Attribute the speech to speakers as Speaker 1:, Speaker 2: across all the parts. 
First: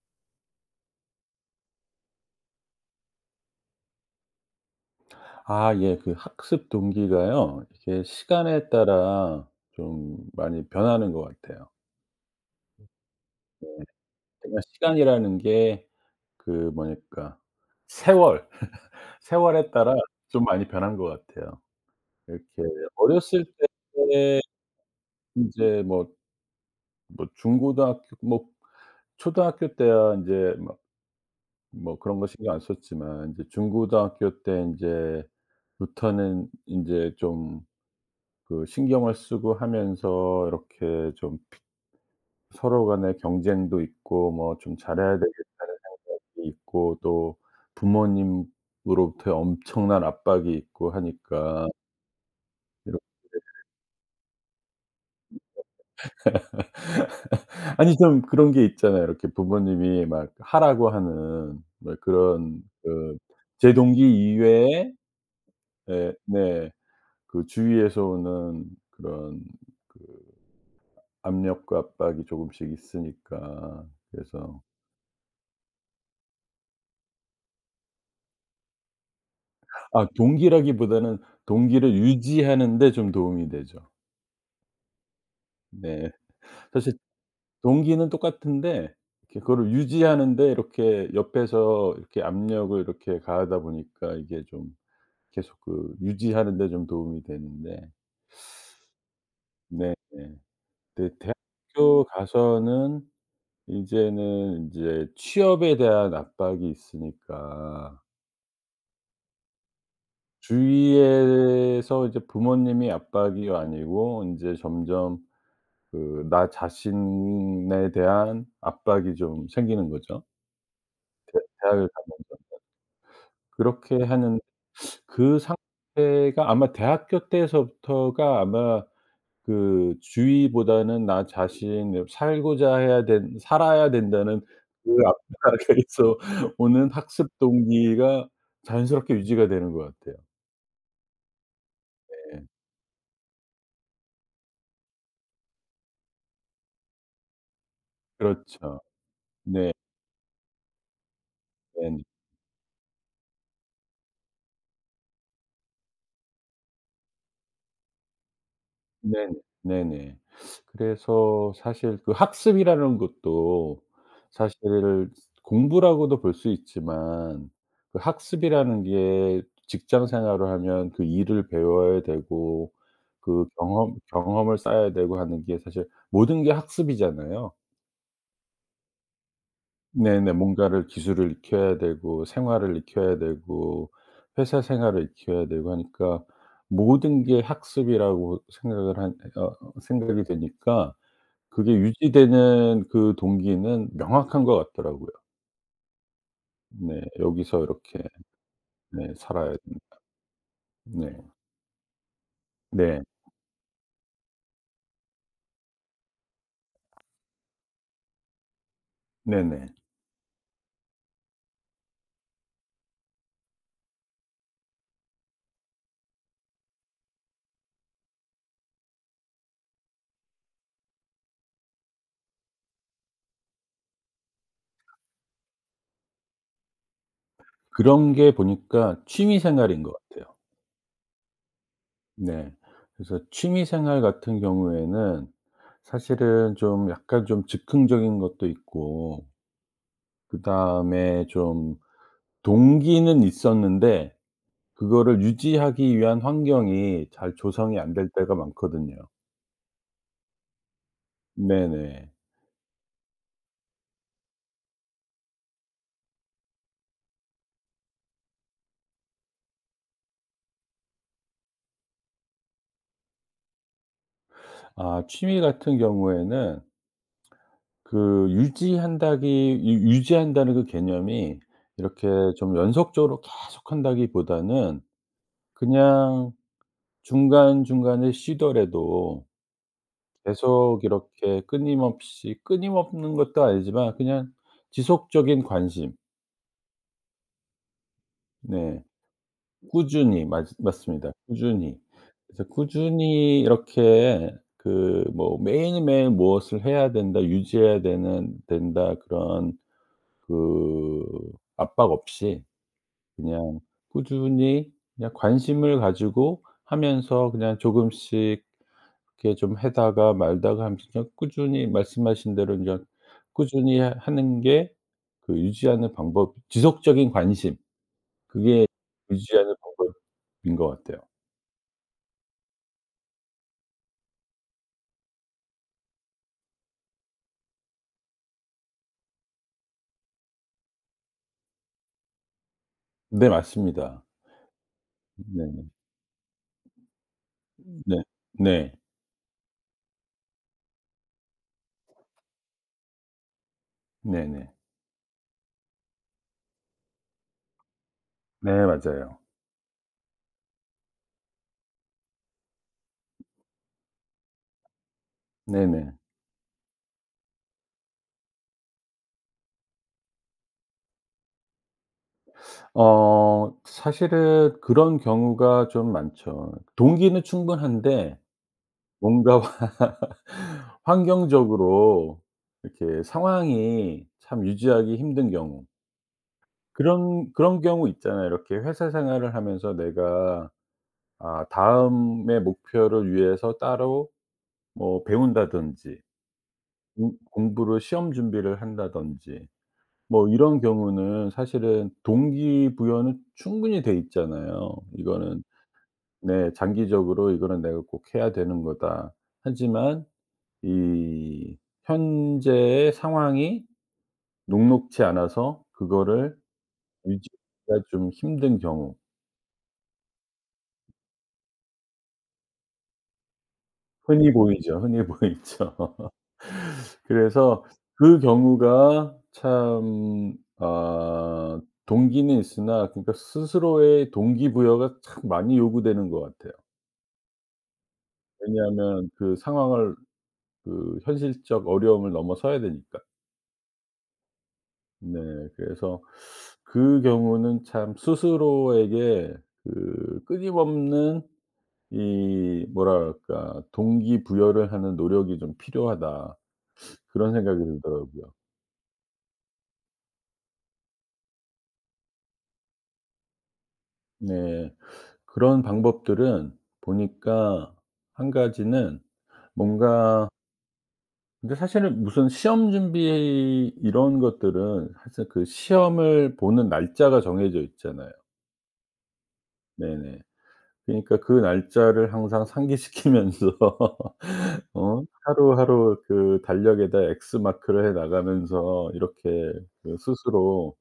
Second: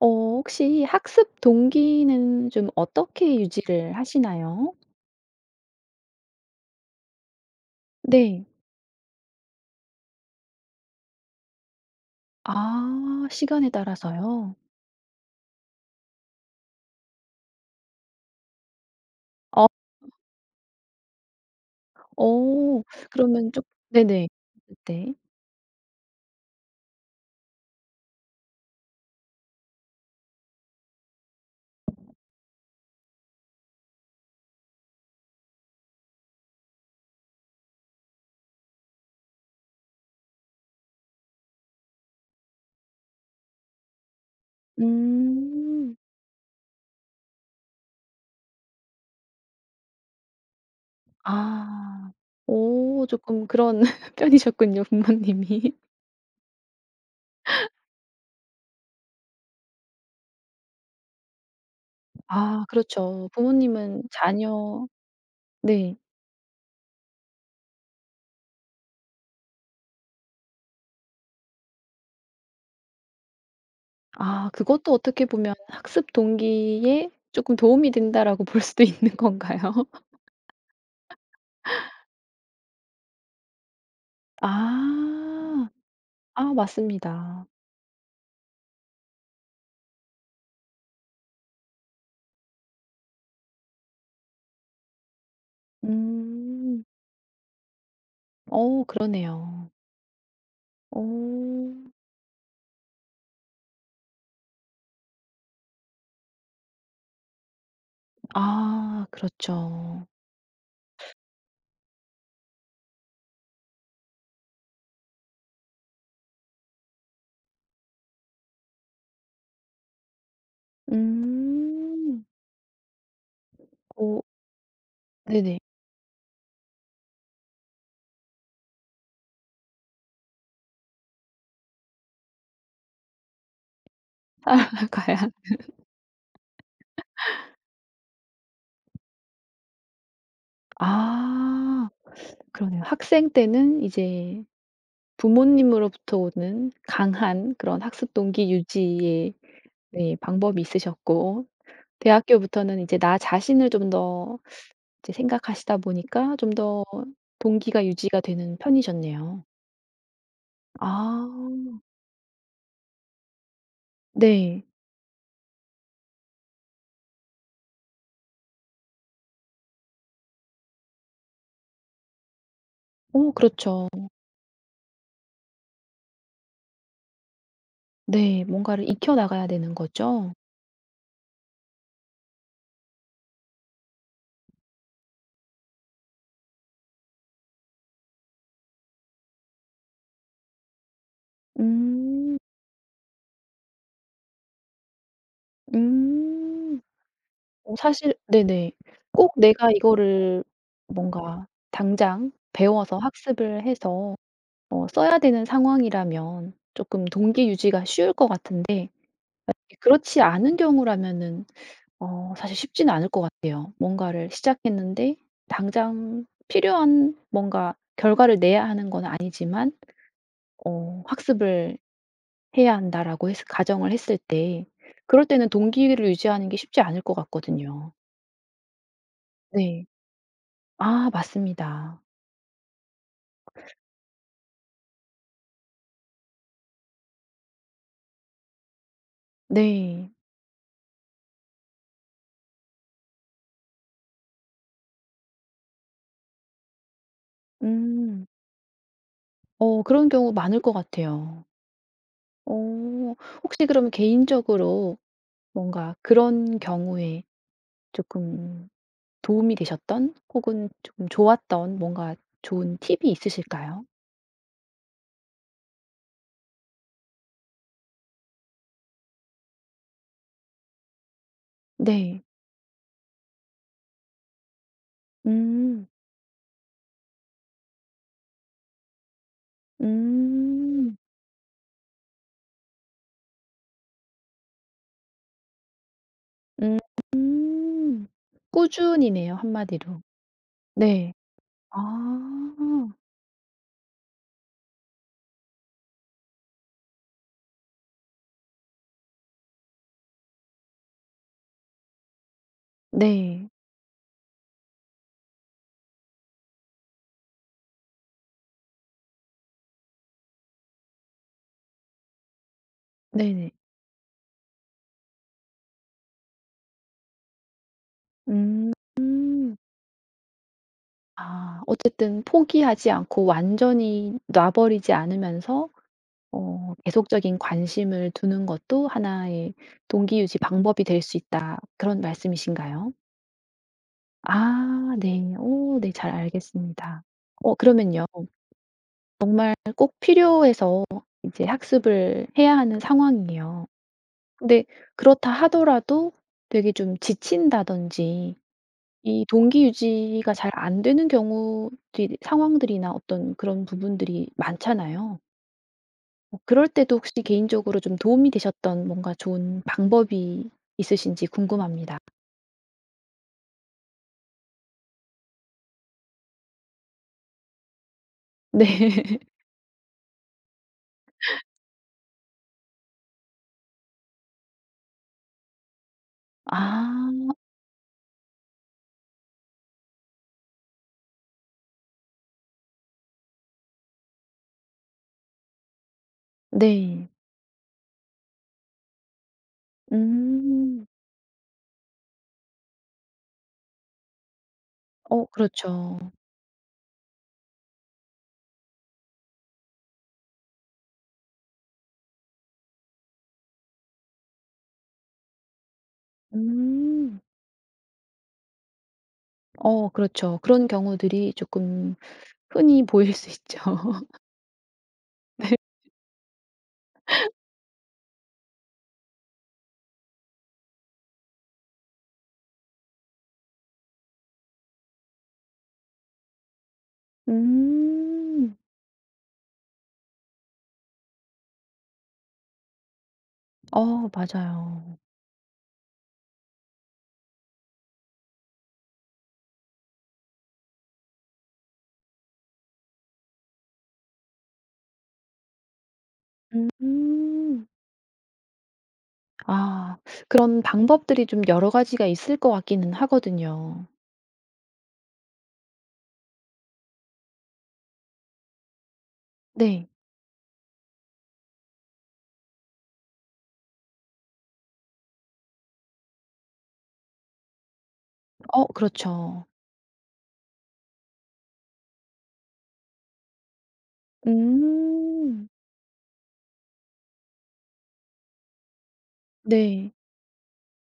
Speaker 1: 어 혹시 학습 동기는 좀 어떻게 유지를 하시나요?
Speaker 2: 아 예. 그 학습 동기가요. 이게
Speaker 1: 네.
Speaker 2: 시간에 따라 좀 많이 변하는 것 같아요.
Speaker 1: 아
Speaker 2: 네.
Speaker 1: 시간에 따라서요?
Speaker 2: 그러니까 시간이라는 게 그 뭐니까 세월, 세월에
Speaker 1: 어
Speaker 2: 따라 좀 많이 변한 것 같아요. 이렇게
Speaker 1: 어
Speaker 2: 어렸을
Speaker 1: 그러면 좀
Speaker 2: 때
Speaker 1: 네네. 네.
Speaker 2: 인제 뭐 뭐 중고등학교 뭐 초등학교 때야 인제 막 뭐 그런 거 신경 안 썼지만 인제 중고등학교 때 인제 부터는 인제 좀 그 신경을 쓰고 하면서 이렇게 좀 서로 간에 경쟁도 있고 뭐 좀 잘해야 되겠다는
Speaker 1: 음.
Speaker 2: 생각이 있고 또 부모님으로부터의 엄청난 압박이 있고 하니까
Speaker 1: 아.
Speaker 2: 이렇게
Speaker 1: 오 조금 그런 편이셨군요, 부모님이.
Speaker 2: 아니 좀 그런 게 있잖아요. 이렇게 부모님이 막 하라고 하는 뭐 그런
Speaker 1: 아
Speaker 2: 그
Speaker 1: 그렇죠.
Speaker 2: 제 동기
Speaker 1: 부모님은 자녀
Speaker 2: 이외에
Speaker 1: 네.
Speaker 2: 예 네 그 주위에서 오는 그런 압력과 압박이 조금씩 있으니까
Speaker 1: 아
Speaker 2: 그래서
Speaker 1: 그것도 어떻게 보면 '학습 동기에 조금 도움이 된다.'라고 볼 수도 있는 건가요?
Speaker 2: 아 동기라기보다는 동기를 유지하는 데 좀 도움이 되죠.
Speaker 1: 아.
Speaker 2: 네.
Speaker 1: 아
Speaker 2: 사실
Speaker 1: 맞습니다.
Speaker 2: 동기는 똑같은데 이렇게 그거를 유지하는데 이렇게 옆에서 이렇게 압력을 이렇게 가하다 보니까 이게 좀 계속 그 유지하는 데
Speaker 1: 음.
Speaker 2: 좀 도움이 되는데
Speaker 1: 어 그러네요.
Speaker 2: 네네. 네
Speaker 1: 어.
Speaker 2: 대학교 가서는 이제는 인제 취업에 대한 압박이 있으니까
Speaker 1: 아 그렇죠.
Speaker 2: 주위에서 이제 부모님이 압박이 아니고 인제 점점 그 나 자신에 대한 압박이 좀 생기는 거죠. 대학을
Speaker 1: 음.
Speaker 2: 가면 그렇게 하
Speaker 1: 오,
Speaker 2: 는 그
Speaker 1: 네네.
Speaker 2: 상태가 아마 대학교 때서부터가 아마 그 주위보다는 나 자신을 살고자 해야 된 살아야 된다는 그
Speaker 1: 가
Speaker 2: 앞
Speaker 1: 야
Speaker 2: 바에서 오는 학습 동기가 자연스럽게 유지가 되는 것 같아요.
Speaker 1: 아
Speaker 2: 네.
Speaker 1: 그러네요. 학생 때는 이제 부모님으로부터 오는 강한 그런 학습 동기
Speaker 2: 그렇죠.
Speaker 1: 유지의
Speaker 2: 네.
Speaker 1: 네 방법이 있으셨고
Speaker 2: 네네.
Speaker 1: 대학교부터는 이제 나 자신을 좀 더 이제 생각하시다 보니까 좀 더 동기가 유지가 되는
Speaker 2: 네네.
Speaker 1: 편이셨네요.
Speaker 2: 네네. 그래서
Speaker 1: 아
Speaker 2: 사실 그 학습이라는 것도 사실
Speaker 1: 네.
Speaker 2: 공부라고도 볼 수 있지만 그 학습이라는 게 직장 생활을 하면 그 일을 배워야 되고
Speaker 1: 오,
Speaker 2: 그
Speaker 1: 그렇죠.
Speaker 2: 경험을 쌓아야 되고 하는 게 사실 모든 게 학습이잖아요.
Speaker 1: 네. 뭔가를 익혀 나가야 되는
Speaker 2: 네네.
Speaker 1: 거죠?
Speaker 2: 뭔가를 기술을 익혀야 되고 생활을 익혀야 되고 회사 생활을 익혀야 되고 하니까 모든 게 학습이라고 생각을 한 어 생각이 되니까 그게
Speaker 1: 음.
Speaker 2: 유지되는 그 동기는 명확한 것 같더라고요.
Speaker 1: 음.
Speaker 2: 네. 여기서
Speaker 1: 어
Speaker 2: 이렇게
Speaker 1: 사실 네네.
Speaker 2: 네
Speaker 1: 꼭
Speaker 2: 살아야
Speaker 1: 내가 이거를
Speaker 2: 네.
Speaker 1: 뭔가 당장 배워서
Speaker 2: 네.
Speaker 1: 학습을 해서 어 써야 되는 상황이라면 쪼끔 동기 유지가 쉬울 것 같은데
Speaker 2: 네네.
Speaker 1: 그렇지 않은 경우라면은 어 사실 쉽지는 않을 것 같아요. 뭔가를 시작했는데 당장 필요한 뭔가 결과를 내야 하는 건 아니지만 어 학습을 해야 한다라고 했 가정을 했을 때 그럴 때는 동기를 유지하는 게 쉽지 않을 것 같거든요.
Speaker 2: 그런 게 보니까 취미 생활인
Speaker 1: 네.
Speaker 2: 것 같아요.
Speaker 1: 아 맞습니다.
Speaker 2: 네. 그래서 취미 생활 같은 경우에는 사실은 좀 약간 좀 즉흥적인 것도 있고
Speaker 1: 네.
Speaker 2: 그다음에 좀 동기는 있었는데 그거를 유지하기 위한 환경이 잘 조성이 안 될
Speaker 1: 음.
Speaker 2: 때가 많거든요.
Speaker 1: 어 그런 경우 많을 것 같아요.
Speaker 2: 네네.
Speaker 1: 어 혹시 그러면 개인적으로 뭔가 그런 경우에 조금 도움이 되셨던 혹은 조금 좋았던 뭔가 좋은 팁이 있으실까요?
Speaker 2: 아 취미 같은 경우에는 그 유지한다기 유 유지한다는 그 개념이 이렇게
Speaker 1: 네.
Speaker 2: 좀 연속적으로 계속한다기보다는
Speaker 1: 음.
Speaker 2: 그냥 중간중간에 쉬더라도 계속
Speaker 1: 음.
Speaker 2: 이렇게 끊임없이 끊임없는 것도 아니지만 그냥 지속적인 관심
Speaker 1: 음. 꾸
Speaker 2: 네.
Speaker 1: 준이네요 한마디로.
Speaker 2: 꾸준히 맞 맞습니다.
Speaker 1: 네.
Speaker 2: 꾸준히.
Speaker 1: 아.
Speaker 2: 그래서 꾸준히 이렇게 그 뭐 매일매일 무엇을 해야 된다, 유지해야 되는 된다 그런 그 압박 없이
Speaker 1: 네.
Speaker 2: 그냥 꾸준히 그냥 관심을 가지고 하면서 그냥 조금씩 이렇게 좀 해다가 말다가 하면서 그냥 꾸준히 말씀하신 대로 인제
Speaker 1: 네네.
Speaker 2: 꾸준히 하 하는 게 그 유지하는 방법 지속적인 관심 그게
Speaker 1: 음.
Speaker 2: 유지하는
Speaker 1: 음.
Speaker 2: 방법인 것 같아요.
Speaker 1: 아 어쨌든 포기하지 않고 완전히 놔 버리지 않으면서 어 계속적인 관심을 두는 것도 하나의 동기 유지 방법이 될 수 있다. 그런 말씀이신가요?
Speaker 2: 네 맞습니다.
Speaker 1: 아 네.
Speaker 2: 네네.
Speaker 1: 오 네 잘 알겠습니다. 어
Speaker 2: 음. 네.
Speaker 1: 그러면요.
Speaker 2: 네.
Speaker 1: 꼭 필요해서 이제 학습을 해야 하는 상황이에요.
Speaker 2: 네네.
Speaker 1: 근데 그렇다 하더라도 되게 좀 지친다든지
Speaker 2: 네 네, 맞아요.
Speaker 1: 이 동기 유지가 잘 안 되는 경우들이 상황들이나 어떤 그런 부분들이 많잖아요.
Speaker 2: 네네.
Speaker 1: 뭐 그럴 때도 혹시 개인적으로 좀 도움이 되셨던 뭔가 좋은 방법이 있으신지 궁금합니다.
Speaker 2: 어 사실은 그런 경우가 좀 많죠. 동기는 충분한데
Speaker 1: 네.
Speaker 2: 뭔가 환경적으로 이렇게 상황이 참 유지하기 힘든 경우
Speaker 1: 아
Speaker 2: 그런 그런 경우 있잖아요. 이렇게 회사 생활을 하면서 내가 아 다음의 목표를 위해서 따로 뭐 배운다든지
Speaker 1: 네.
Speaker 2: 공 공부를 시험 준비를 한다든지 뭐 이런
Speaker 1: 음.
Speaker 2: 경우는 사실은 동기부여는 충분히 돼 있잖아요.
Speaker 1: 어
Speaker 2: 이거는
Speaker 1: 그렇죠.
Speaker 2: 네 장기적으로 '이거는 내가 꼭 해야 되는 거다.' 하지만 이 현재의 상황이 녹록치 않아서 그거를
Speaker 1: 음.
Speaker 2: 유지가 좀 힘든 경우
Speaker 1: 어 그렇죠. 그런 경우들이 조금 흔히 보일 수 있죠.
Speaker 2: 흔히 보이죠. 흔히
Speaker 1: 네.
Speaker 2: 보이죠. 그래서 그 경우가 참 아 동기는 있으나 그러니까 스스로의 동기부여가 참 많이 요구되는 것 같아요.
Speaker 1: 음.
Speaker 2: 왜냐하면 그 상황을 그 현실적 어려움을 넘어서야 되니까.
Speaker 1: 어 맞아요.
Speaker 2: 네. 그래서 그 경우는 참 스스로에게 그 끊임없는 이 뭐랄까 '동기부여를 하는 노력이 좀 필요하다.' 그런 생각이
Speaker 1: 음.
Speaker 2: 들더라고요.
Speaker 1: 아 그런 방법들이 좀 여러 가지가 있을 것 같기는 하거든요.
Speaker 2: 네. 그런 방법들은 보니까 한 가지는
Speaker 1: 네.
Speaker 2: 뭔가 근데 사실은 무슨 시험 준비 이런 것들은 사실 그 시험을 보는 날짜가 정해져 있잖아요.
Speaker 1: 어 그렇죠.
Speaker 2: 네네. 그러니까 그 날짜를 항상 상기시키면서 어
Speaker 1: 음.
Speaker 2: 하루하루 그 달력에다 X 마크를 해 나가면서 이렇게
Speaker 1: 네.
Speaker 2: 그 스스로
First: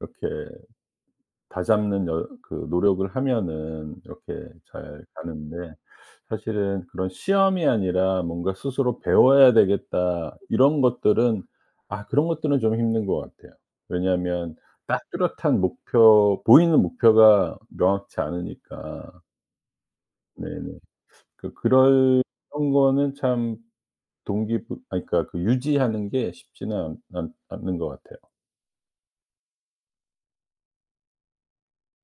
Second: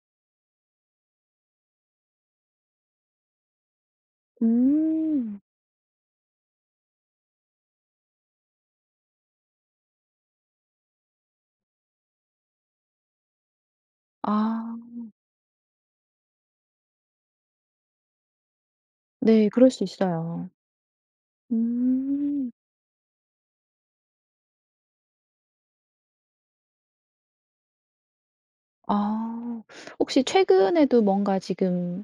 Speaker 2: 이렇게 다잡는 여 그 노력을 하면은 이렇게 잘
Speaker 1: 음.
Speaker 2: 가는데 사실은 그런 '시험이 아니라 뭔가 스스로 배워야 되겠다.' 이런 것들은 아 그런 것들은 좀 힘든 것 같아요. 왜냐하면
Speaker 1: 아
Speaker 2: 딱 뚜렷한 목표 보이는 목표가 명확치 않으니까.
Speaker 1: 네. 그럴 수 있어요.
Speaker 2: 네네. 그 그럴
Speaker 1: 음.
Speaker 2: 그런 거는 참 동기부 아니 그러니까 그 유지하는 게 쉽지는 않 않 않는 것 같아요.
Speaker 1: 아. 혹시 최근에도 뭔가 지금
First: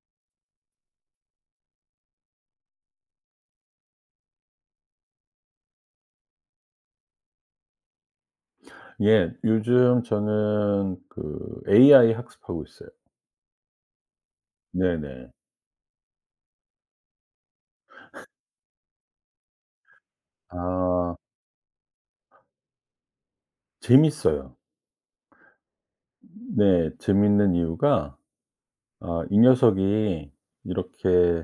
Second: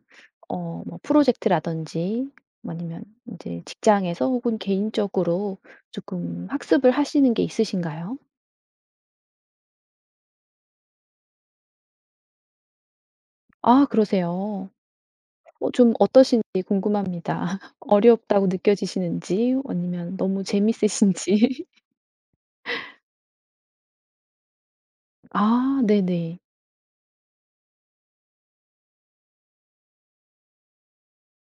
Speaker 1: 어 뭐 프로젝트라든지 아니면 이제 직장에서 혹은 개인적으로 조금 학습을 하시는 게 있으신가요?
Speaker 2: 예. 요즘 저는 그 AI 학습하고 있어요.
Speaker 1: 아 그러세요.
Speaker 2: 네네.
Speaker 1: 어 좀 어떠신지 궁금합니다. 어렵다고 느껴지시는지 아니면 너무
Speaker 2: 아
Speaker 1: 재밌으신지.
Speaker 2: 재밌어요.
Speaker 1: 아 네네.
Speaker 2: 네. 재밌는 이유가 아 이 녀석이 이렇게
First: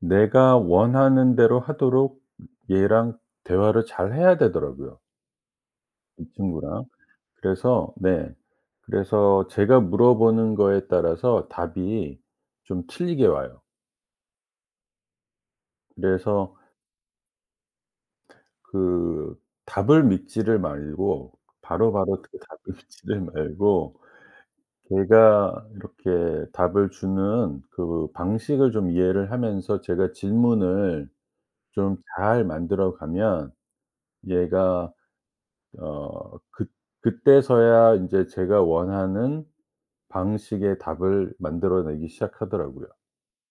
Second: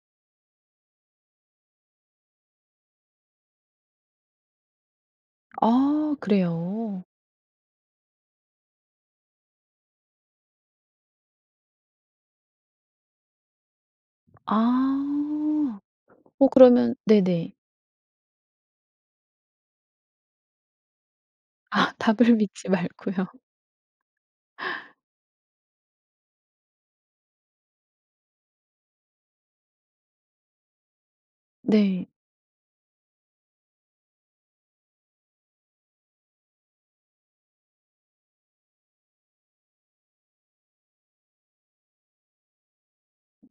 Speaker 2: 내가 원하는 대로 하도록 얘랑 대화를 잘해야 되더라고요,
Speaker 1: 아
Speaker 2: 이 친구랑.
Speaker 1: 그래요.
Speaker 2: 그래서 네. 그래서 제가 물어보는 거에 따라서 답이 좀 틀리게 와요.
Speaker 1: 아. 어
Speaker 2: 그래서
Speaker 1: 그러면 네네.
Speaker 2: 그 답을 믿지를 말고
Speaker 1: 아
Speaker 2: 바로바로
Speaker 1: 답을
Speaker 2: 그 답을
Speaker 1: 믿지
Speaker 2: 믿지를
Speaker 1: 말고요.
Speaker 2: 말고 걔가 이렇게 답을 주는 그 방식을 좀 이해를 하면서 제가 질문을 좀
Speaker 1: 네.
Speaker 2: 잘 만들어 가면 얘가 어 그 그때서야 인제 제가 원하는 방식의 답을 만들어내기 시작하더라고요.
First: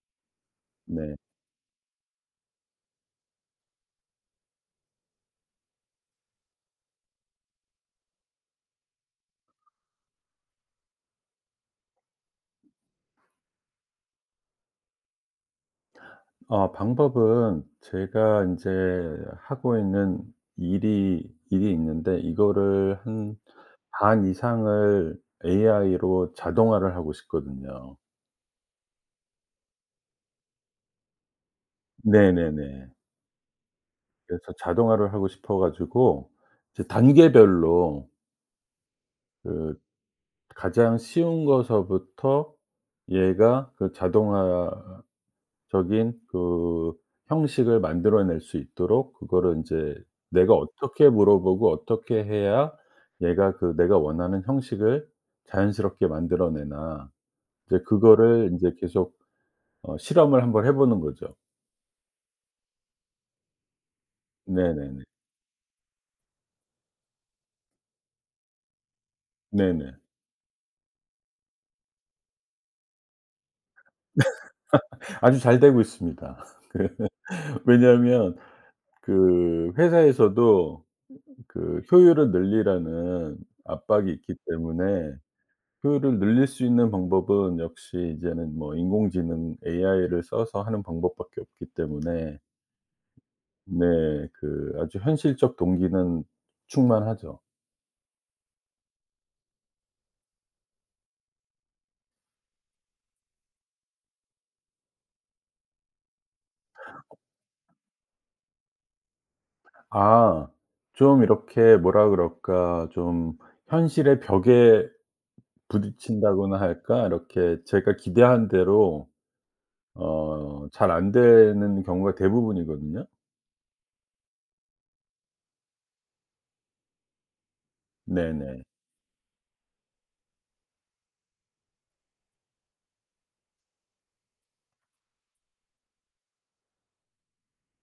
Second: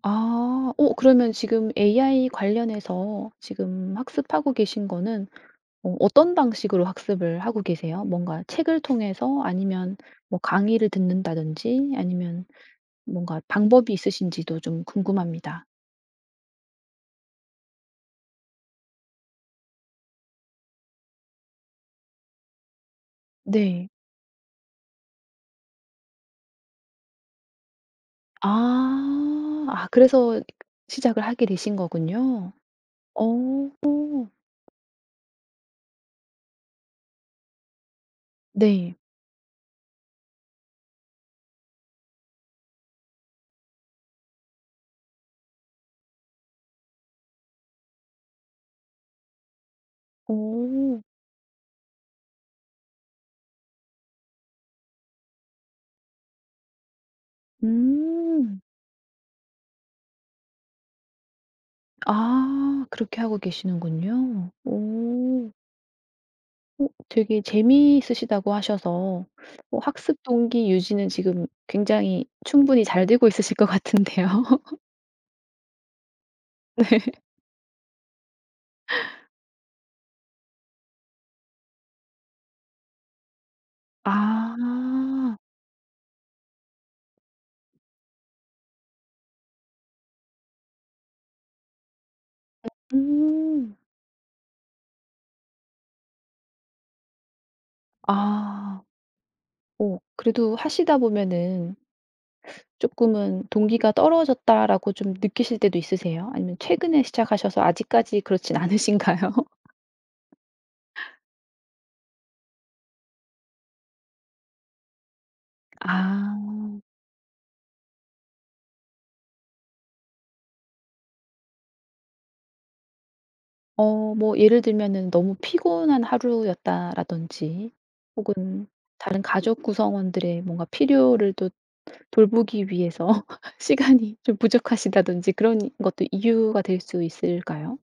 Speaker 1: 아. 어
Speaker 2: 네.
Speaker 1: 그러면 지금 AI 관련해서 지금 학습하고 계신 거는 어 어떤 방식으로 학습을 하고 계세요? 뭔가 책을 통해서 아니면 뭐 강의를 듣는다든지 아니면 뭔가 방법이 있으신지도 좀 궁금합니다.
Speaker 2: 어 방법은 제가 이제 하고 있는 일이 있는데 이거를 한
Speaker 1: 네.
Speaker 2: 반 이상을 AI로 자동화를 하고 싶거든요.
Speaker 1: 아. 아 그래서 시작을 하게 되신 거군요.
Speaker 2: 네네네.
Speaker 1: 어.
Speaker 2: 그래서 자동화를 하고 싶어 가지고 이제 단계별로
Speaker 1: 네.
Speaker 2: 그 가장 쉬운 거서부터 얘가 그 자동화 적인 그 형식을 만들어낼 수 있도록 그거를 인제 내가
Speaker 1: 오
Speaker 2: 어떻게 물어보고 어떻게 해야 얘가 그 내가 원하는 형식을 자연스럽게 만들어내나 이제 그거를
Speaker 1: 음.
Speaker 2: 인제 계속 어 실험을 한번 해 보는 거죠.
Speaker 1: 아 그렇게 하고 계시는군요.
Speaker 2: 네네네.
Speaker 1: 오. 어 되게 재미있으시다고 하셔서 어
Speaker 2: 네네.
Speaker 1: 학습 동기 유지는 지금 굉장히 충분히 잘 되고 있으실 것 같은데요.
Speaker 2: 아주 잘 되고 있습니다. 그
Speaker 1: 네.
Speaker 2: 왜냐하면 그 회사에서도 그 효율을 늘리라는 압박이 있기
Speaker 1: 아.
Speaker 2: 때문에 효율을 늘릴 수 있는 방법은 역시 이제는 뭐 인공지능 AI를 써서 하는 방법밖에 없기 때문에
Speaker 1: 음.
Speaker 2: 네 그 아주 현실적 동기는 충만하죠.
Speaker 1: 아. 오 그래도 하시다 보면은 조금은 '동기가 떨어졌다.'라고 좀 느끼실 때도 있으세요? 아니면 최근에 시작하셔서 아직까지 그렇진 않으신가요?
Speaker 2: 아 좀 이렇게 뭐라 그럴까 좀 현실의 벽에 부딪힌다거나
Speaker 1: 아.
Speaker 2: 할까 이렇게 제가 기대한 대로 어 잘 안 되는 경우가 대부분이거든요.
Speaker 1: 어 뭐 예를 들면은 너무 피곤한 하루였다라든지
Speaker 2: 네네.
Speaker 1: 혹은 다른 가족 구성원들의 뭔가 필요를 또 돌보기 위해서 시간이 좀 부족하시다든지 그런 것도 이유가 될 수 있을까요?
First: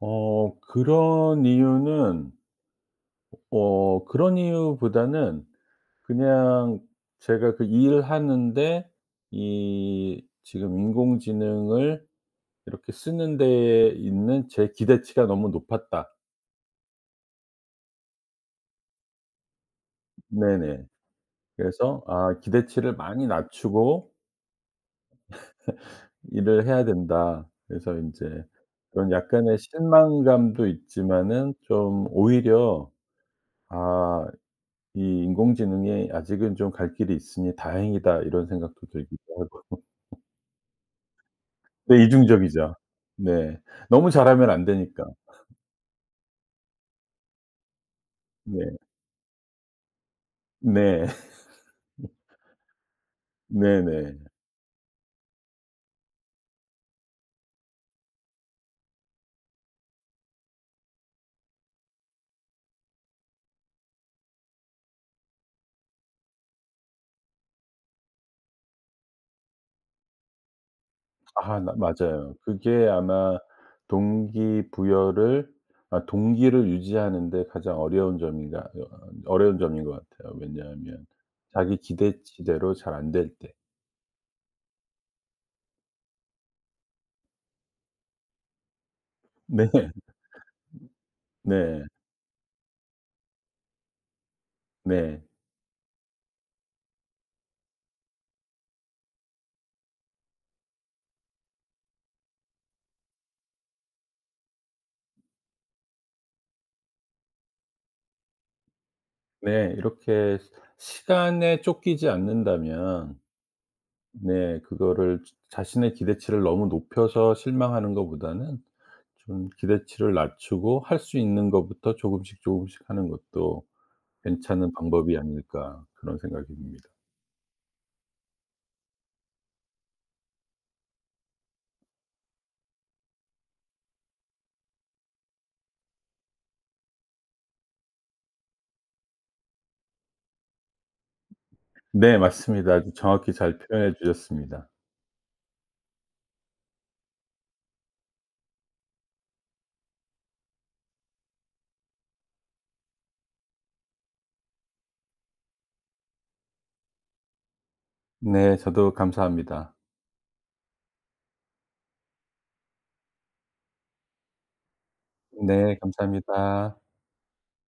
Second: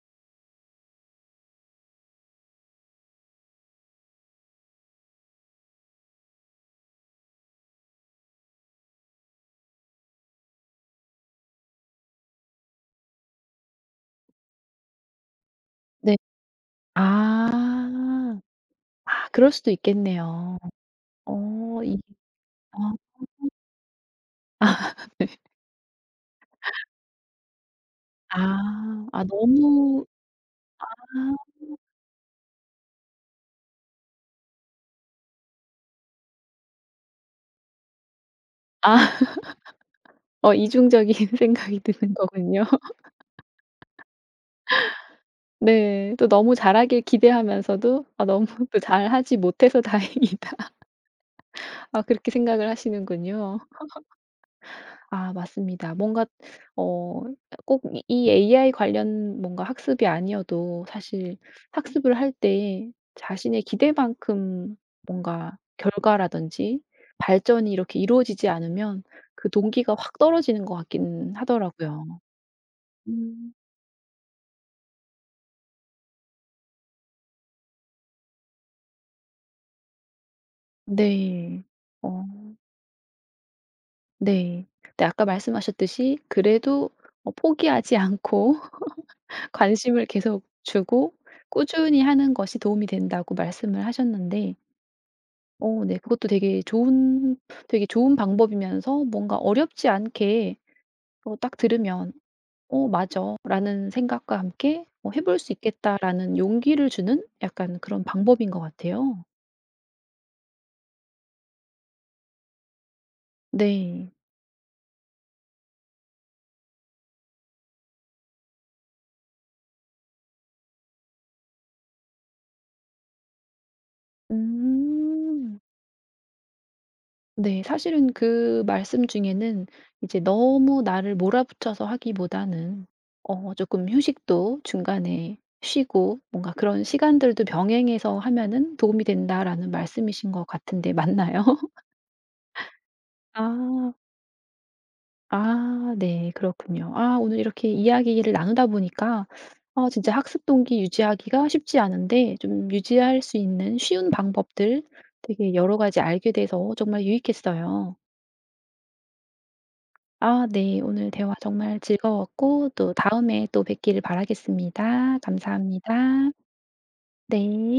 Speaker 2: 어 그런 이유는 어 그런 이유보다는 그냥 제가 그 일하는데 이 지금 인공지능을 이렇게 쓰는 데에 있는 제 기대치가 너무 높았다.
Speaker 1: 네. 아. 아 그럴 수도 있겠네요.
Speaker 2: 네네.
Speaker 1: 어 이
Speaker 2: 그래서 아 기대치를
Speaker 1: 어.
Speaker 2: 많이 낮추고
Speaker 1: 아.
Speaker 2: 일을 해야 된다. 그래서 인제
Speaker 1: 아.
Speaker 2: 그런
Speaker 1: 아
Speaker 2: 약간의
Speaker 1: 너무
Speaker 2: 실망감도
Speaker 1: 아.
Speaker 2: 있지만은 좀 오히려 '아 이 인공지능이 아직은 좀 갈 길이 있으니 다행이다.' 이런 생각도
Speaker 1: 아.
Speaker 2: 들기도 하고.
Speaker 1: 어 이중적인 생각이
Speaker 2: 네
Speaker 1: 드는 거군요.
Speaker 2: 이중적이죠. 네. 너무 잘하면 안 되니까.
Speaker 1: 네. 또 너무 잘하길 기대하면서도 '아 너무
Speaker 2: 네.
Speaker 1: 또 잘하지 못해서 다행이다.'
Speaker 2: 네.
Speaker 1: 아 그렇게 생각을 하시는군요.
Speaker 2: 네네.
Speaker 1: 아 맞습니다. 뭔가 어 꼭 이 AI 관련 뭔가 학습이 아니어도 사실 학습을 할 때 자신의 기대만큼 뭔가 결과라든지 발전이 이렇게 이루어지지 않으면 그 동기가 확 떨어지는 것 같긴
Speaker 2: 아 나
Speaker 1: 하더라고요.
Speaker 2: 맞아요. 그게 아마
Speaker 1: 음.
Speaker 2: 동기부여를 아 동기를 유지하는 데 가장 어려운 점인가 어 어려운 점인 것 같아요. 왜냐하면
Speaker 1: 네.
Speaker 2: 자기
Speaker 1: 어
Speaker 2: 기대치대로 잘 안 될 때.
Speaker 1: 네. 근데 아까 말씀하셨듯이 그래도 어 포기하지 않고
Speaker 2: 네.
Speaker 1: 관심을 계속 주고
Speaker 2: 네.
Speaker 1: 꾸준히 하는 것이 도움이 된다고 말씀을 하셨는데
Speaker 2: 네.
Speaker 1: 어 네 그것도 되게 좋은 되게 좋은 방법이면서 뭔가 어렵지 않게 어 딱 들으면 '어 맞아.' 라는 생각과 함께 어 '해 볼 수 있겠다.'라는 용기를 주는 약간 그런 방법인 것 같아요.
Speaker 2: 네. 이렇게 시간에 쫓기지 않는다면
Speaker 1: 네.
Speaker 2: 네. 그거를 자신의 기대치를 너무 높여서 실망하는 것보다는 좀 기대치를 낮추고 할 수 있는 것부터 조금씩 조금씩 하는 것도 괜찮은 방법이
Speaker 1: 음.
Speaker 2: 아닐까 그런 생각이 듭니다.
Speaker 1: 네. 사실은 그 말씀 중에는 이제 너무 나를 몰아붙여서 하기보다는 어금 휴식도 중간에 쉬고 뭔가 그런 시간들도 병행해서 하면은 도움이 된다라는 말씀이신 것 같은데 맞나요?
Speaker 2: 네 맞습니다. 아주 정확히 잘
Speaker 1: 아.
Speaker 2: 표현해 주셨습니다.
Speaker 1: 아 네. 그렇군요. 아 오늘 이렇게 이야기를 나누다 보니까 아 진짜 학습 동기 유지하기가 쉽지 않은데 좀 유지할 수 있는 쉬운 방법들 되게 여러 가지 알게 돼서 정말 유익했어요.
Speaker 2: 네 저도 감사합니다.
Speaker 1: 아 네. 오늘 대화 정말 즐거웠고 또 다음에 또 뵙기를 바라겠습니다.
Speaker 2: 네
Speaker 1: 감사합니다.
Speaker 2: 감사합니다.
Speaker 1: 네.